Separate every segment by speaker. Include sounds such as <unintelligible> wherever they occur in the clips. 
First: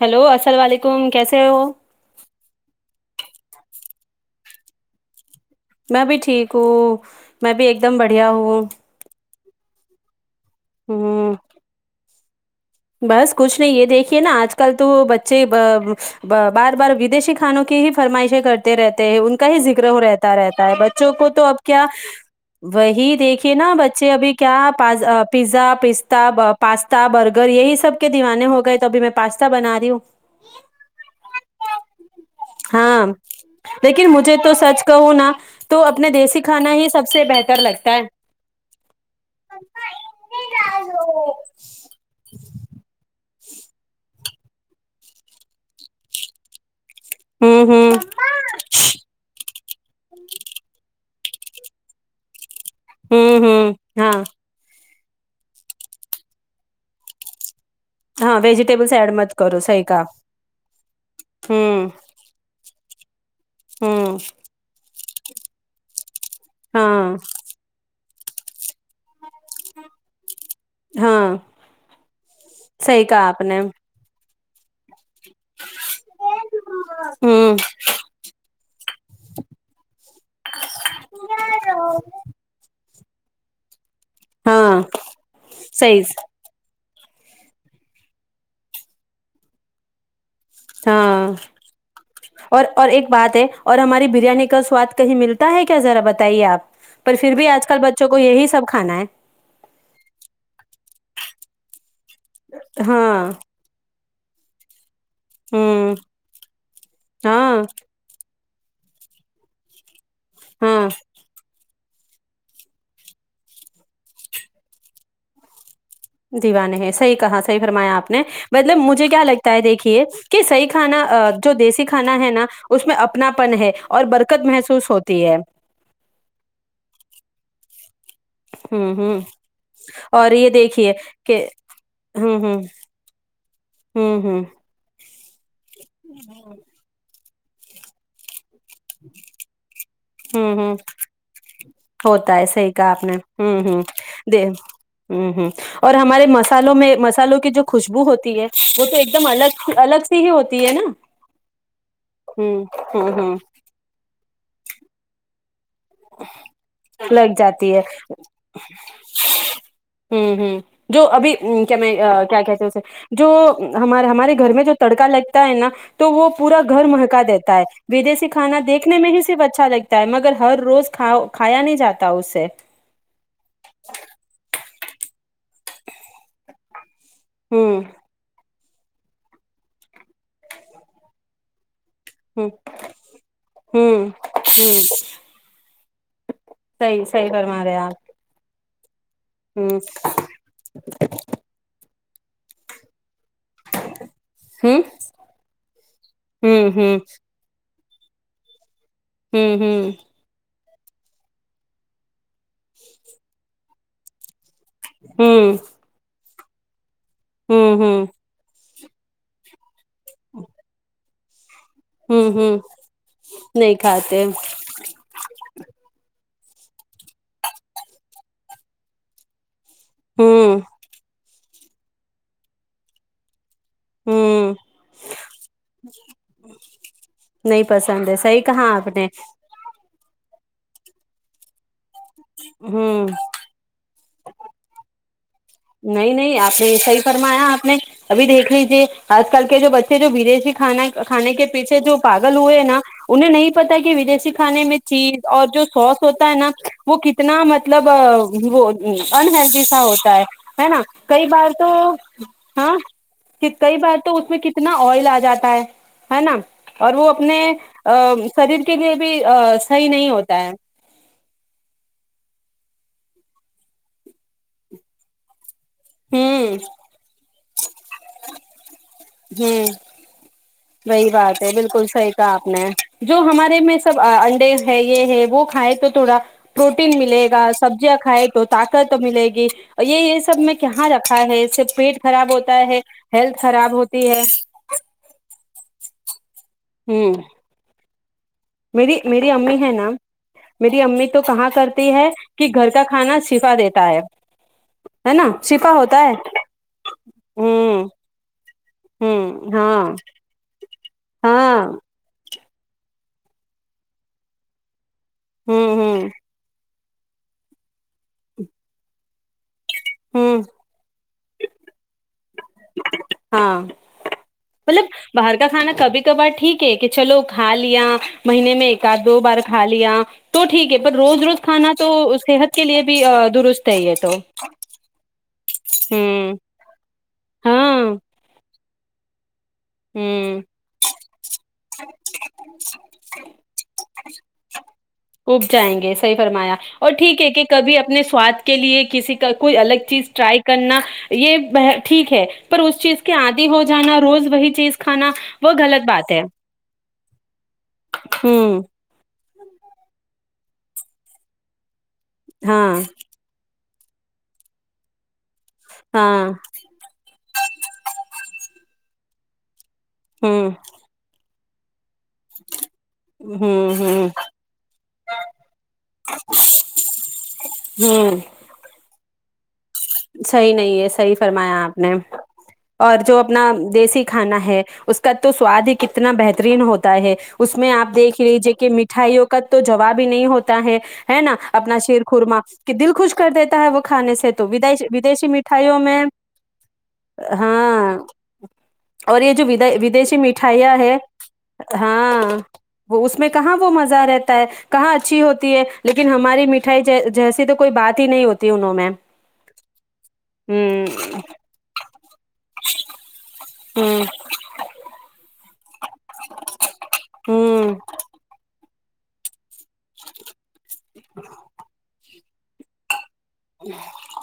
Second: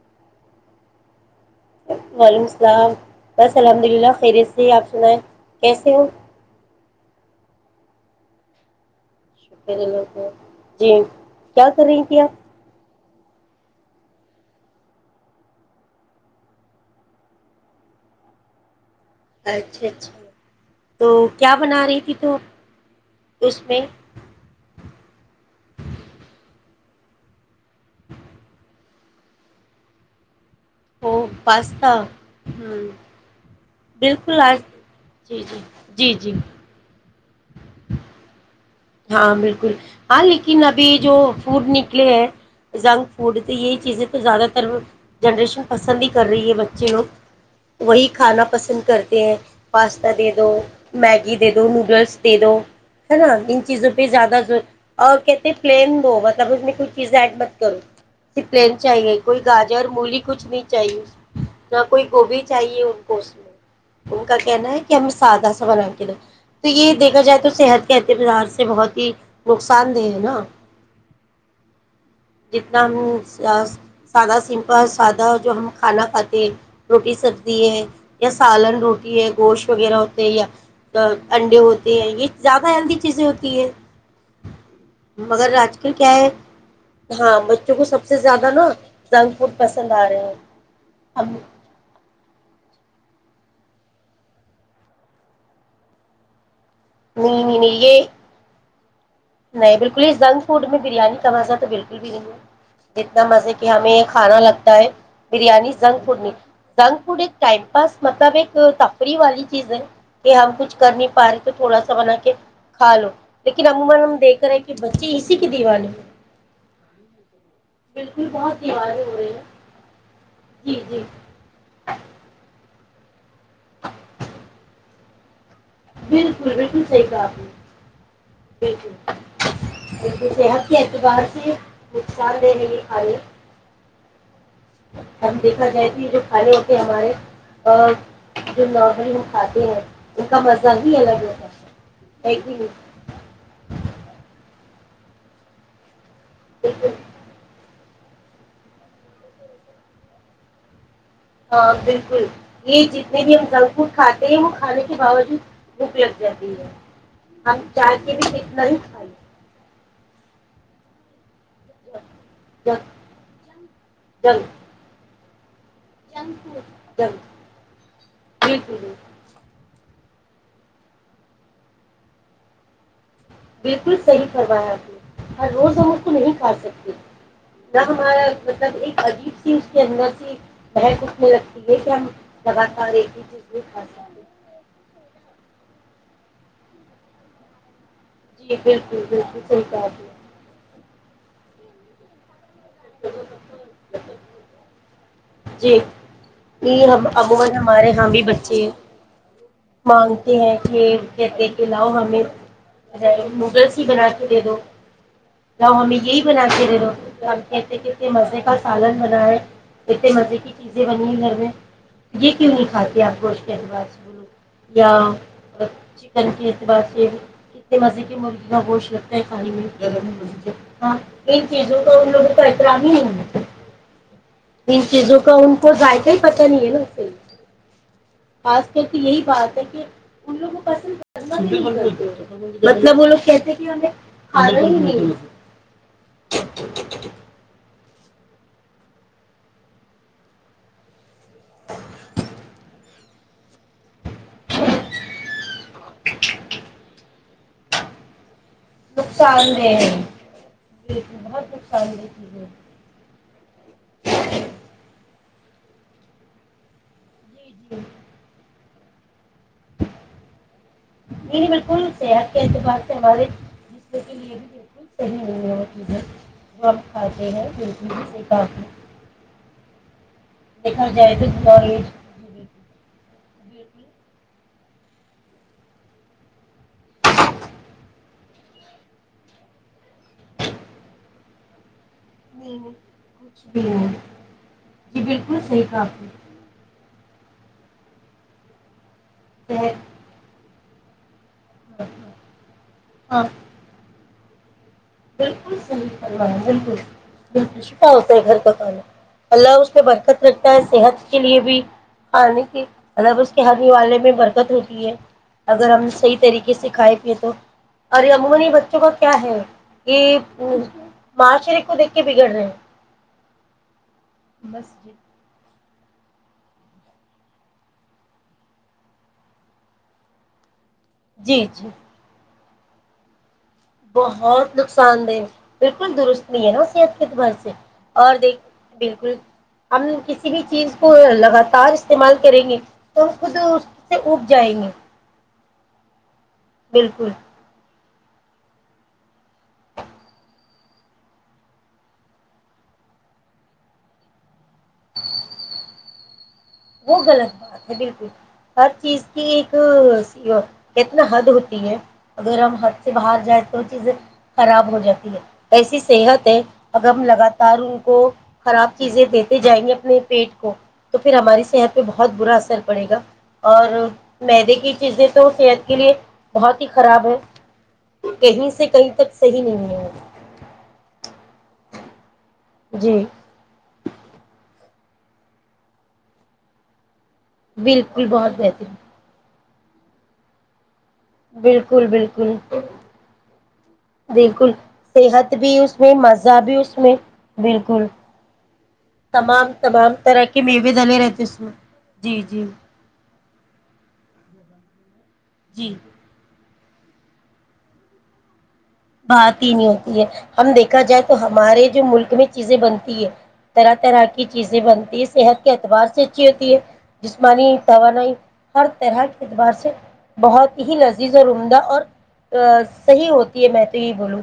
Speaker 1: Hello السلام علیکم کیس
Speaker 2: وعلیکم السلام بس الحمد للہ خیریت سے آپ سنایں
Speaker 1: میں بھی ٹھیک ہوں میں بھی ایک دم بڑھیا ہوں
Speaker 2: شکری لوگ <inaudible> جی
Speaker 1: ہ
Speaker 2: کیا کر رہی تھی آپ
Speaker 1: بس کچھ نہیں یہ دیکھیے نا آج کل تو بچے بار بار ودشی کھانوں کی ہی فرمائشیں کرتے رہتے ان کا ہی
Speaker 2: اچھا
Speaker 1: ذکر ہو
Speaker 2: اچھا
Speaker 1: رہتا رہتا ہے بچوں کو تو اب کیا
Speaker 2: بنا رہی تھی تو
Speaker 1: وہی دیکھے
Speaker 2: اس
Speaker 1: نا
Speaker 2: میں
Speaker 1: بچے ابھی کیا پ پیزا پستا پاستا برگرر اگر یہی سب کے دیوانے ہو گئے تو ابھی میں پاستا بنا رہی ہوں
Speaker 2: وہ پاستا ہوں
Speaker 1: ہاں لیکن مجھے
Speaker 2: بالکل
Speaker 1: تو
Speaker 2: آج
Speaker 1: سچ کہوں نا
Speaker 2: جی جی
Speaker 1: تو اپنے
Speaker 2: جی جی
Speaker 1: دیسی کھانا ہی سب سب سے بہتر لگتا ہے
Speaker 2: ہاں بالکل ہاں لیکن ابھی جو فوڈ نکلے جن <inaudible> فوڈ یہ چیزیں تو زیادہ تر جنریشن پسند ہی کر رہی ہے بچے لوگ
Speaker 1: ہ
Speaker 2: وہی کھانا
Speaker 1: ہ
Speaker 2: پسند کرتے ہیں پاستا دے دو میگی میگی دے دو نوڈلس دے دو
Speaker 1: ہوں ہوں
Speaker 2: زپی
Speaker 1: ہاں
Speaker 2: زیادہ ز اور کہتے پلین وہ مطلب اس میں کوئی چیزیں ایڈ ب و
Speaker 1: ہاں
Speaker 2: پلین
Speaker 1: ویجیٹیبلس ایڈ
Speaker 2: چاہیے
Speaker 1: مت
Speaker 2: کوئی
Speaker 1: کرو صحیح
Speaker 2: گاجر
Speaker 1: کہا
Speaker 2: مولی کچھ نہیں چاہیے نہ
Speaker 1: ہوں
Speaker 2: کوئی گوبھی چاہیے ان کو اس میں
Speaker 1: ہوں
Speaker 2: ان کا کہنا ہے کہ ہم سادہ سا بنا کے لیں تو یہ
Speaker 1: ہاں
Speaker 2: دیکھا جائے تو صحت کے یہ بازار <inaudible> سے بہت ہی نقصان دہ ہے نا
Speaker 1: ہاں
Speaker 2: جتنا
Speaker 1: صحیح
Speaker 2: ہم
Speaker 1: کہا آپ نے
Speaker 2: سادہ سمپس سادہ جو ہم کھانا کھاتے ہیں روٹی
Speaker 1: ہوں
Speaker 2: سبزی ہے یا سالن روٹی ہے گوشت وغیرہ ہوتے ہے یا انڈے ہوتے ہیں یہ زیادہ ہیلدی کز تھر
Speaker 1: ہاں
Speaker 2: مگر آجکل
Speaker 1: صحیح
Speaker 2: کیا ہے ہاں بچوں کو سب سے زیادہ نا جنک فڈ پسند آ رہے ہیں
Speaker 1: ہاں
Speaker 2: ہم
Speaker 1: اور اور ایک بات ہے اور ہماری بریانی کا سواد کہیں ملتا ہے کیا ذرا بتائیے آپ پر پھر
Speaker 2: نہیں
Speaker 1: بھی
Speaker 2: نہیں
Speaker 1: آج کل
Speaker 2: نہیں یہ
Speaker 1: بچوں کو یہی سب کھانا ہے
Speaker 2: نہیں بالکل ہی جنک فوڈ میں بریانی کا مزہ تو بالکل بھی نہیں جتنا
Speaker 1: ہاں
Speaker 2: مزے کہ ہمیں کھانا لگتا ہے بریانی
Speaker 1: ہوں
Speaker 2: زنک فڈ زنک فڈ ایک
Speaker 1: ہاں
Speaker 2: ٹائم پاس مطابق تو تفری والی چیز ہے یہ ہم کچھ
Speaker 1: ہاں
Speaker 2: کر نہیں پا رہے تھوڑا سا بنا کے کھا لو لیکن عمومن دیک رہا ہے کہ بچے اسی کی دیوان
Speaker 1: دیوان ہے صحی کہا صحیح فرمایا آپ نے
Speaker 2: بالکل بہت
Speaker 1: مطلب
Speaker 2: دیوانے
Speaker 1: مجھے
Speaker 2: ہو
Speaker 1: کیا
Speaker 2: رہے ہیں
Speaker 1: لگتا ہے دیکھیے کہ صحی
Speaker 2: جی جی
Speaker 1: کھانا جو دیسی کھانا ہے نا اس میں اپناپن ہے اور برکت محسوس ہوتی ہے
Speaker 2: بالکل بالکل صحیح کہا آپ نے
Speaker 1: ہوں
Speaker 2: بالکل
Speaker 1: ہوں
Speaker 2: بالکل
Speaker 1: اور یہ
Speaker 2: صحت کے
Speaker 1: دیکھیے
Speaker 2: اعتبار
Speaker 1: کہ
Speaker 2: سے
Speaker 1: ہوں
Speaker 2: نقصان
Speaker 1: ہ
Speaker 2: دہ ہے یہ
Speaker 1: ہوں ہوں
Speaker 2: ہم دیکھا جائے تھ جو کالے ہوتے ہمارے ا جو نارمل ہم کھاتے ہیں ان کا
Speaker 1: ہوں
Speaker 2: مزہ
Speaker 1: ہوں
Speaker 2: بھی الگ ہوتا ہے
Speaker 1: ہوتا ہے
Speaker 2: کہ نہیں
Speaker 1: صحی کہا آپ نے ہوں ہ دیک ہ ہوں اور ہمارے مسالوں
Speaker 2: بالکل
Speaker 1: میں مسالوں کی جو خوشبو ہوتی ہے وہ تو ایک دم الگ الگ سی ہی ہوتی ہے نا
Speaker 2: ہاں بالکل
Speaker 1: ہوں
Speaker 2: یہ
Speaker 1: ہوں
Speaker 2: جتنے بھی
Speaker 1: ہوں
Speaker 2: ہم جنک فوڈ کھاتے یہ م آنے کے باوجود لب رہتی ہے
Speaker 1: لگ
Speaker 2: ہم
Speaker 1: جاتی ہے
Speaker 2: چائے کے بھی کتنا ہی کھائے
Speaker 1: ہوں ہوں جو ابھی کیا میں کیا کہتے اسے
Speaker 2: جنک
Speaker 1: جو ہمارے ہمارے گھر میں
Speaker 2: جنک
Speaker 1: جو تڑکا لگ <inaudible> تو وہ پورا گھر مہکا
Speaker 2: جنک
Speaker 1: دیتا ہے ودی کھانا
Speaker 2: بالکل
Speaker 1: دیکھنے میں ہی صرف اچھا لگتا مگر ہر روز کھایا نہیں جاتا اسے
Speaker 2: بالکل صحیح کروایا آپ نے ہ روز ہم اس کو نہیں کھا سکتے جی
Speaker 1: ہوں
Speaker 2: ہمارے مطلب ایک عجیب سی اس کے اندر سےی بہک اٹھنے لگتی ہے یہ
Speaker 1: ہوں
Speaker 2: دب کا اور ایک ہی چیز بت خص
Speaker 1: ہوں ہوں صحیح صحیح فرما رہے آپ
Speaker 2: <inaudible> صحیح
Speaker 1: ہمم
Speaker 2: کہا آپ نے <inaudible>
Speaker 1: ہاں
Speaker 2: جی یہ امان ہمارے ہاں بھی بچے
Speaker 1: ہوں ہوں
Speaker 2: مانگتی ہیں یہ کہتےے کے لاؤ ہمیں <unintelligible> بنا کے دے دو
Speaker 1: ہوں ہوں
Speaker 2: تو ہم م یہ بنا کے دے لو
Speaker 1: ہوں
Speaker 2: کہتے
Speaker 1: ہوں
Speaker 2: کتے مزے کا پالک بنائے اتنے مزے کی چیزیں بنی ج <inaudible>
Speaker 1: ہوں
Speaker 2: یہ کیوں
Speaker 1: ہوں
Speaker 2: نہیں کھاتے ہیں آپ گوش کے
Speaker 1: نہیں
Speaker 2: الو
Speaker 1: کھاتے
Speaker 2: یا چل کے اعتبار سے اتنے مزے کے مرغی کا گوشت لگتا ہے پانی میں
Speaker 1: ہوں
Speaker 2: <unintelligible> چیزوں کا ان لوگوں کا احترام ہی نہیں ہو
Speaker 1: ہوں
Speaker 2: ان چیزوں کا ان کو ذائقہ ہی پتا نہیں ہے نا اس سے
Speaker 1: نہیں پسند ہے صحیح
Speaker 2: آج
Speaker 1: کہاں
Speaker 2: کل
Speaker 1: آپ
Speaker 2: تو
Speaker 1: نے
Speaker 2: یہی بات ہے کہ ان لوگوں پسند مطلب وہ
Speaker 1: ہوں
Speaker 2: لوگ کہتے کہ انیں ہ <unintelligible>
Speaker 1: نہیں نہیں آپ نے صحی فرمایا آپ نے ابھی دیکھ لیجے آج کل کے جو بچے جو ودیشی کھانا کھانے کے پیچھے جو پاگل ہوئے نا انہیں نہیں پتا کہ ودی کھانے میں چیز اور جو سوس ہوتا ہے نا وہ کتنا مطلب وہ
Speaker 2: نقصان دہ
Speaker 1: انہلدی سا ہوتا ہے ہے نا
Speaker 2: بالکل
Speaker 1: کئی بار
Speaker 2: بہت
Speaker 1: تو
Speaker 2: نقصان دہ چیزیں
Speaker 1: ہاں کئی بار تو اس میں کتنا آئل آ جاتا ہے ہے نا اور وہ اپنے
Speaker 2: جی جی
Speaker 1: شریر کے لیے بھی صحیح نہیں ہوتا ہے
Speaker 2: نہیں بلکل سے آپ کیا بات سوالے جسم کے لیے بھی بالکل صحیح نہیں ہے
Speaker 1: ہوں
Speaker 2: مھے وقت کھاتے ہیں بالکل سے کافی
Speaker 1: ہوں
Speaker 2: دیکھا
Speaker 1: وہی
Speaker 2: جائے تو
Speaker 1: بات ہے
Speaker 2: نالج
Speaker 1: بالکل صحیح کہ
Speaker 2: جی
Speaker 1: آپ نے جو ہمارے میں
Speaker 2: بالکل
Speaker 1: سب انڈے ہے یہ ہے وہ کھائے تو تھوڑا پروٹین ملے گا سبزیاں کھائے تو طاقت ملے گی یہ یہ سب میں کہاں رکھا ہے اس سے پیٹ خراب
Speaker 2: بالکل
Speaker 1: ہوتا
Speaker 2: نہیں
Speaker 1: ہے ہیلتھ
Speaker 2: کچھ بھی
Speaker 1: خراب ہوتی ہے
Speaker 2: ہفی
Speaker 1: ہوں میری میری امی ہے نا
Speaker 2: صحت
Speaker 1: میری امی تو کہاں
Speaker 2: ہاں
Speaker 1: کرتی ہے کہ گھر کا کھانا
Speaker 2: ہاں
Speaker 1: شفا دیتا ہے ہے نا
Speaker 2: بالکل
Speaker 1: شفا
Speaker 2: صحیح
Speaker 1: ہوتا
Speaker 2: کرا ہے بالکل بالکل
Speaker 1: ہوں
Speaker 2: چپا ہوتا ہے گھر کا کھانا
Speaker 1: ہوں
Speaker 2: اللہ اس پہ
Speaker 1: ہاں
Speaker 2: برکت رکھتا ہے صحت کے لیے بھی
Speaker 1: ہاں
Speaker 2: کھانے مطلب اس کے ہانی والے میں برکت ہوتی ہے اگر
Speaker 1: ہوں
Speaker 2: ہم
Speaker 1: ہوں
Speaker 2: صحیح طریقے سےکھھائے ارے ابو کو نہیں بچوں کا کیا ہے یہ
Speaker 1: ہوں
Speaker 2: ماشر کو دیک کے بگڑ رہے ہیں
Speaker 1: ہاں
Speaker 2: بس
Speaker 1: مطلب باہر کھانا کبھی کبار ٹھیک ہے کہ چلو کھا لیا مہینے میں ایک آدھ دو بار کھا لیا تو ٹھیک ہے پر روز
Speaker 2: جی
Speaker 1: روز
Speaker 2: جی جی
Speaker 1: کھانا تو صحت کے لیے بھی درست ہے یہ تو
Speaker 2: بہت نقصان دہ بالکل درست
Speaker 1: ہوں
Speaker 2: نہیں ہے نا اس ایک بھر سے
Speaker 1: ہاں
Speaker 2: اور دیکھ بالکل ہم کسی
Speaker 1: ہوں
Speaker 2: بھی چیز کو لگاتار استعمال کریں گے تو ہم خود اس سے اگ جائیں گے
Speaker 1: اگ جائیں گے صحیح فرمایا اور
Speaker 2: بالکل
Speaker 1: ٹھیک ہے کہ کبھی اپنے سواد کے لیے کسی کا کوئی الگ چیز ٹرائی کرنا یہ ٹھیک ہے پر اس چیز کے آدی ہو جانا روز وہی چیز کھانا وہ غلط بات ہے
Speaker 2: وہ غلط بات ہے بالکل
Speaker 1: ہوں
Speaker 2: ہر چیز کہ ایک کتنا حد ہوتی ہے اگر ہم
Speaker 1: ہاں
Speaker 2: ہد سے باہر جائیں تو چیزیں خراب ہو جاتی ہے ایسی صحت
Speaker 1: ہاں
Speaker 2: ہے اگر ہم لگاتار ان کو خراب چیزیں دی جائیں گے اپنے پیٹ
Speaker 1: ہوں
Speaker 2: کو تو پھر ہماری یہ، تو ب بہت برا اثر پڑے گا اور
Speaker 1: ہوں ہوں
Speaker 2: مدے کی چیزیں تو صحت کے لیے بہت ہی خراب ہے
Speaker 1: ہوں
Speaker 2: کہیں سے کہیں تک صحی نہیں ہے
Speaker 1: صحیح نہیں ہے صحیح فرمایا آپ نے اور
Speaker 2: جی
Speaker 1: جو اپنا دیسی کھانا ہے اس کا تو سواد ہی کتنا بہترین ہوتا ہے اس میں آپ
Speaker 2: بالکل
Speaker 1: دیکھ
Speaker 2: بہت
Speaker 1: لیجیے کہ
Speaker 2: بہترین
Speaker 1: مٹھائیوں کو کا تو جواب ہی نہیں ہوتا ہے <unintelligible> ہے نا اپنا
Speaker 2: بالکل
Speaker 1: شیر خورما
Speaker 2: بالکل
Speaker 1: کہ دل خوش کر دیتا ہے وہ کھانے سے تو
Speaker 2: بالکل
Speaker 1: ودشی
Speaker 2: صحت بھی اس
Speaker 1: مٹھائیوں میں
Speaker 2: مزہ بھی اس میں بالکل
Speaker 1: ہاں اور یہ جو
Speaker 2: تمام تمام
Speaker 1: ودیشی
Speaker 2: طرح کے میوے
Speaker 1: مٹھائیاں ہے
Speaker 2: دلے رہتے اس میں جی
Speaker 1: ہاں
Speaker 2: جی
Speaker 1: وہ اس میں کہاں وہ مزہ رہتا ہے کہاچ <unintelligible> چی ہوتی ہے
Speaker 2: جی
Speaker 1: لیکن ہماری میٹی جیسی تو کوئی بات ہی نہیں ہوتی ت ہوونو میم
Speaker 2: بات ہی
Speaker 1: <unintelligible>
Speaker 2: ہوتی ہے ہم دیکھا جائے تو ہمارے جو ملک میں چیزیں بنتی ہے طرح
Speaker 1: ہ
Speaker 2: طرح کی چیزیں بنتی ہے صحت اعتبار سے اچھی ہوتی ہے جسمانی
Speaker 1: ہ
Speaker 2: توانائی ہر طرح کے اعتبار سے بہت یہ لذیذ اور عمدہ اور صحیح ہوتا میں تو یہ بولوں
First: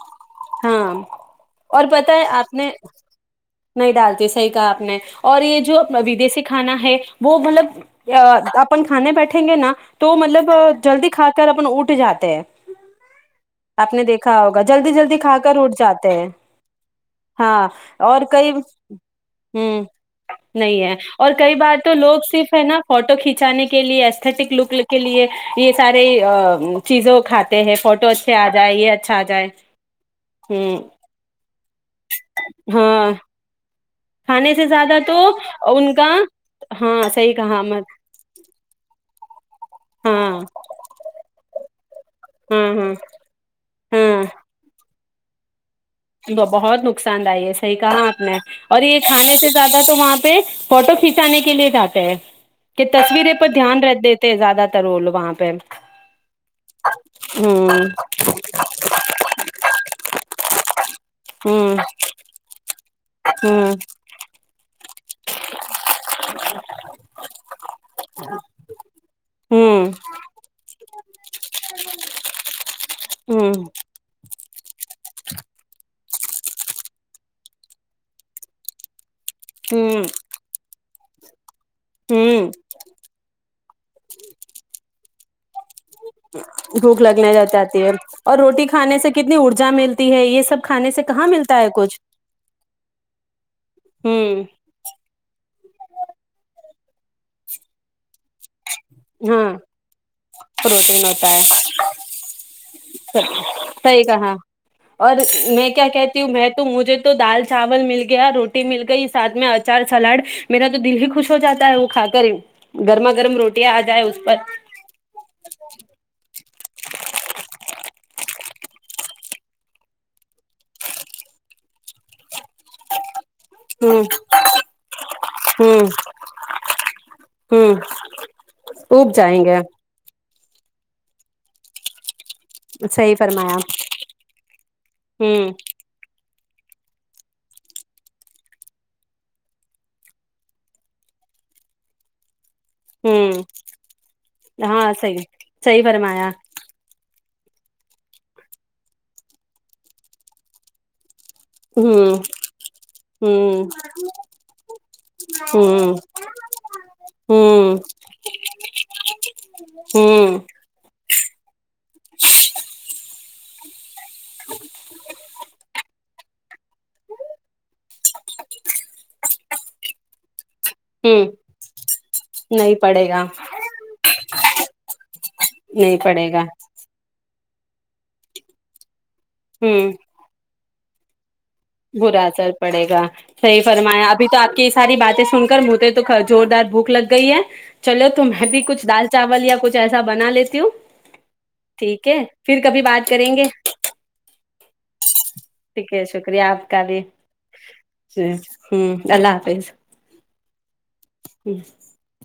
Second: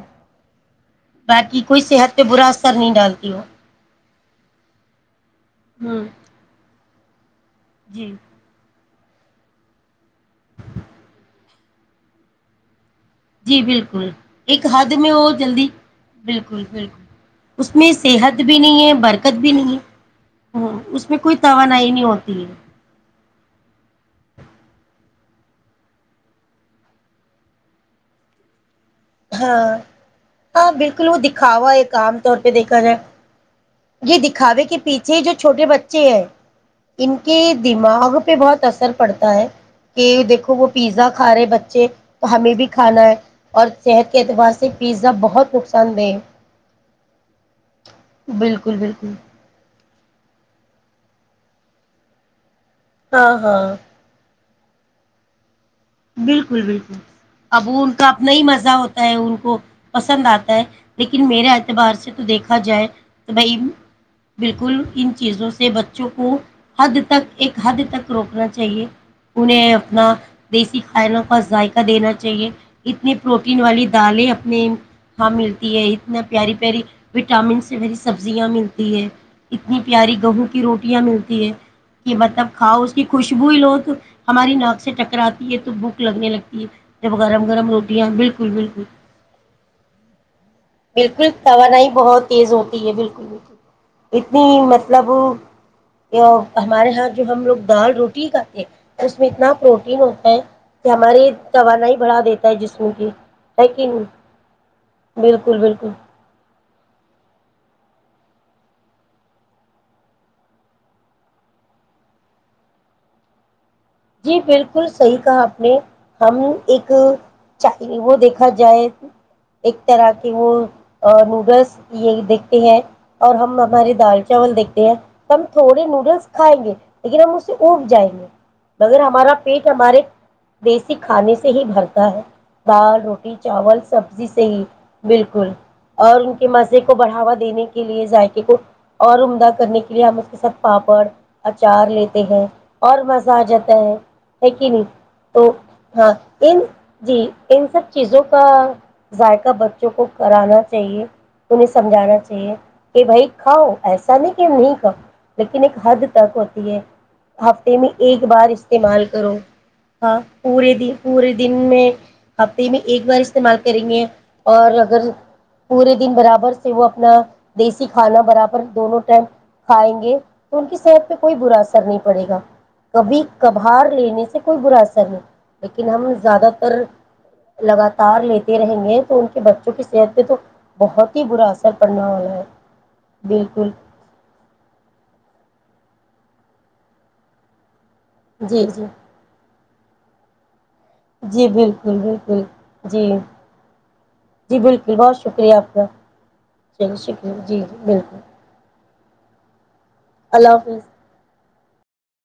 Speaker 1: ہاں
Speaker 2: باقی کوئی
Speaker 1: اور پت
Speaker 2: صحت
Speaker 1: ہے
Speaker 2: پہ برا
Speaker 1: آپ نے
Speaker 2: اثر نہیں ڈالتی ہو
Speaker 1: نہیں ڈالتی صحیح کہا آپ نے اور یہ جو
Speaker 2: ہ
Speaker 1: ودیسیی کھانا ہے وہ مطلب
Speaker 2: جی
Speaker 1: اپن کھانے بیٹھیں گے نا تو مطلب جلدی کھا کر اپ اٹھ جاتے ہیں
Speaker 2: جی
Speaker 1: آپ نے
Speaker 2: بالکل
Speaker 1: دیکھا ہوگا
Speaker 2: ایک
Speaker 1: جلدی
Speaker 2: حد میں
Speaker 1: جلدی
Speaker 2: ہو
Speaker 1: کھا کر اٹھ جاتے ہیں
Speaker 2: بالکل بالکل
Speaker 1: ہاں
Speaker 2: اس میں
Speaker 1: اور
Speaker 2: صحت
Speaker 1: کئی
Speaker 2: بھی نہیں ہے برکت بھی
Speaker 1: ہ
Speaker 2: نہیں ہے ہ
Speaker 1: نہیں ہے
Speaker 2: اس میں
Speaker 1: اور
Speaker 2: کوئی
Speaker 1: کئی بار
Speaker 2: توانائی
Speaker 1: تو
Speaker 2: نہیں
Speaker 1: لوگ
Speaker 2: ہوتی
Speaker 1: صرف ہے نا فوٹو کھینچانے کے لیے ایھٹک لک کے لیے یہ سارے چیزوں کھاتے ہیں فوٹو آ جائیے
Speaker 2: ہاں ہاں بالکل وہ دکھاوا ایک عام طور پہ دیکھا جائے
Speaker 1: ہاں
Speaker 2: یہ
Speaker 1: کھانے
Speaker 2: دکھاوے
Speaker 1: سے
Speaker 2: کے
Speaker 1: زیادہ تو
Speaker 2: پیچھے جو چھوٹے
Speaker 1: ان
Speaker 2: بچے
Speaker 1: کا
Speaker 2: ہیں
Speaker 1: ہاں
Speaker 2: ان
Speaker 1: صحیح
Speaker 2: کے
Speaker 1: کہا ہاں
Speaker 2: دماغ پہ بہت اثر پڑتا ہے کہ دیکھو وہ پیزا کھا رہے بچے تو ہمیں بھی
Speaker 1: ہاں ہاں
Speaker 2: کھانا ہے اور صحت کے
Speaker 1: ہاں
Speaker 2: اعتبار سے پیزا بہت نقصان دہ ہے۔
Speaker 1: بہت نقصان دہ یہ صحیح کہا آپ نے
Speaker 2: بالکل
Speaker 1: اور یہ
Speaker 2: بالکل
Speaker 1: کھانے سے زیادہ تو وہاں پہ فوٹو کھینچانے کے لیے جات ہیں کہ تصویریں
Speaker 2: ہاں
Speaker 1: پر
Speaker 2: ہاں
Speaker 1: دھیانکھ دیتے زیادہ رول وہاں پہ
Speaker 2: بالکل بالکل اب
Speaker 1: ہوں
Speaker 2: وہ ان کا اب ن ہی مزہ ہوتا ہے ان کو پسند آتا ہے لیکن میرے
Speaker 1: ہوں
Speaker 2: اعتبار سے تو دیکھا جائے
Speaker 1: ہوں
Speaker 2: بالکل ان چیزوں سے بچوں کو حد تک ایک حد تک روکنا چاہیے انہیں
Speaker 1: ہوں
Speaker 2: اپنا دیسی کھانوں کا ذائقہ دینا چاہیے اتنی پروٹین
Speaker 1: ہوں
Speaker 2: والی دالیں ہاں ملتی ہے اتنا پیاری پیاری وٹامن سے بری سبزیاں ملتی ہے اتنی
Speaker 1: ہوں
Speaker 2: پیاری گہو کی روٹی ٹیاں ملتی ہیں کہ مطلب
Speaker 1: ہوں
Speaker 2: کھاؤ اس کی خوشبو لو تو ہماری ناک سے ٹکراتا تو بھوک لگنے لگتی ہے
Speaker 1: بھوک
Speaker 2: جب
Speaker 1: لگنے لگ
Speaker 2: گرم گرم
Speaker 1: جاتی ہے
Speaker 2: روٹیاں
Speaker 1: اور
Speaker 2: بالکل
Speaker 1: روٹی
Speaker 2: بالکل
Speaker 1: کھانے سے کتنی ارجا ملتی ہے یہ سب کھانے سے کہاں
Speaker 2: بالکل
Speaker 1: ملتا ہے
Speaker 2: توانائی
Speaker 1: کچھ
Speaker 2: بہت تیز ہوتی ہے بالکل بالکل
Speaker 1: ہوں
Speaker 2: اتنی مطلب ہمارے یہاں جو ہم لوگ دال روٹی اس میں اتنا
Speaker 1: ہاں
Speaker 2: پروٹین ہو ہے کہ
Speaker 1: پروٹین
Speaker 2: ہمارے
Speaker 1: ہوتا ہے
Speaker 2: تواناائی بڑھا دیتا ہے جسم کی ہے کہ نہیں
Speaker 1: صحیح کہا اور
Speaker 2: بالکل
Speaker 1: میں کیا
Speaker 2: بالکل
Speaker 1: کہتی ہوں میں تو مجھے تو دال چاول مل گیا روٹی مل گئیاتھ میں اچار سلاڈ میرا تو دل ہی خوش ہو جاتا ہے وہ کھا کر ہی گرما روڈ <inaudible>
Speaker 2: جی بالکل صحیح کہا آپ نے ہم ایک چ وہ دیکھ ا جائے ایک طرح کے وہ نوڈلس یہ دیکھتے ہیں اور ہمارے
Speaker 1: ہ
Speaker 2: دال چاول دیکھتے ہیں ہم
Speaker 1: ہ
Speaker 2: تھوڑے نوڈلس کھائیں گے لیکن ہم اسے
Speaker 1: ہ
Speaker 2: اگ جائیں گے اگر
Speaker 1: اوب
Speaker 2: ہمارا
Speaker 1: جائیں گے
Speaker 2: پیٹ ہمارے دیسی کھانے سے ہی بھرتا ہے دال
Speaker 1: صحیح
Speaker 2: روٹی
Speaker 1: فرمایا
Speaker 2: چاول سبزی صی
Speaker 1: ہوں
Speaker 2: بالکل اور ان کی کے مزے کو بڑھوا دینے کے لیے ذائقے کو اور عمدہ کرنے کے لیے ہم اس کے ساتھ پاپڑ اچار لیتے ہیں اور
Speaker 1: ہوں
Speaker 2: مزاجت ہے ہے کہ نہیں
Speaker 1: ہاں صحیح
Speaker 2: تو
Speaker 1: صحیح
Speaker 2: ہاں
Speaker 1: فرمایا
Speaker 2: ان جی ان سب چیزوں کا ذائقہ بچوں کو کرانا چاہیے انہیں سمجھانا
Speaker 1: ہوں
Speaker 2: چاہیے کہ بھائی
Speaker 1: ہوں
Speaker 2: کھاؤ ایسا نہیں کہ ہم نہیں کھاؤ لیکن ایک
Speaker 1: ہوں
Speaker 2: حد تک ہوتی ہے ہفتے
Speaker 1: ہوں
Speaker 2: میں ایک بار کرو ہاں
Speaker 1: ہوں
Speaker 2: پورے دن پورے دن میں ہفتے میں ایک بار استعمال کریں گے اور اگر پورے دن برابر وہ اپنا دیسی کھانا برابر دونوں ٹائم کھائیں گے تو ان کی صحت پہ
Speaker 1: ہوں
Speaker 2: کوئی برا اثر نہیں پڑے گا
Speaker 1: نہیں پڑے
Speaker 2: کبھی
Speaker 1: گا
Speaker 2: کبھار لینے سے کوئی برا اثا نہیں لیکن
Speaker 1: نہیں
Speaker 2: ہم
Speaker 1: پڑے گا
Speaker 2: زیادہ تر لگاتار لیتے رہیں گے تو ان کے بچوں کی
Speaker 1: ہوں
Speaker 2: صحت میں تو بہت ہی برا پڑنے
Speaker 1: برا
Speaker 2: والا ہے
Speaker 1: اثر پڑے گا صحیح
Speaker 2: بالکل
Speaker 1: فرمایا ابھی تو آپ کی یہ ساری باتیں سن کر بتے تو زوردار بھوک لگ گئی ہے چلو تمہیں بھی
Speaker 2: جی جی
Speaker 1: کچھ دال چاول یا کچھ جیسا بنا لیتی ہوں
Speaker 2: جی بالکل
Speaker 1: ٹھیک ہے
Speaker 2: بالکل
Speaker 1: پھر کبھی
Speaker 2: جی
Speaker 1: بات کریں گے
Speaker 2: جی بالکل بہت شکریہ آپ کا
Speaker 1: ب
Speaker 2: چلیے
Speaker 1: کاری
Speaker 2: شکریہ جی جی بالکل
Speaker 1: ہ <inaudible> اللہ حافظ
Speaker 2: اللہ حافظ
Speaker 1: جٹ <inaudible>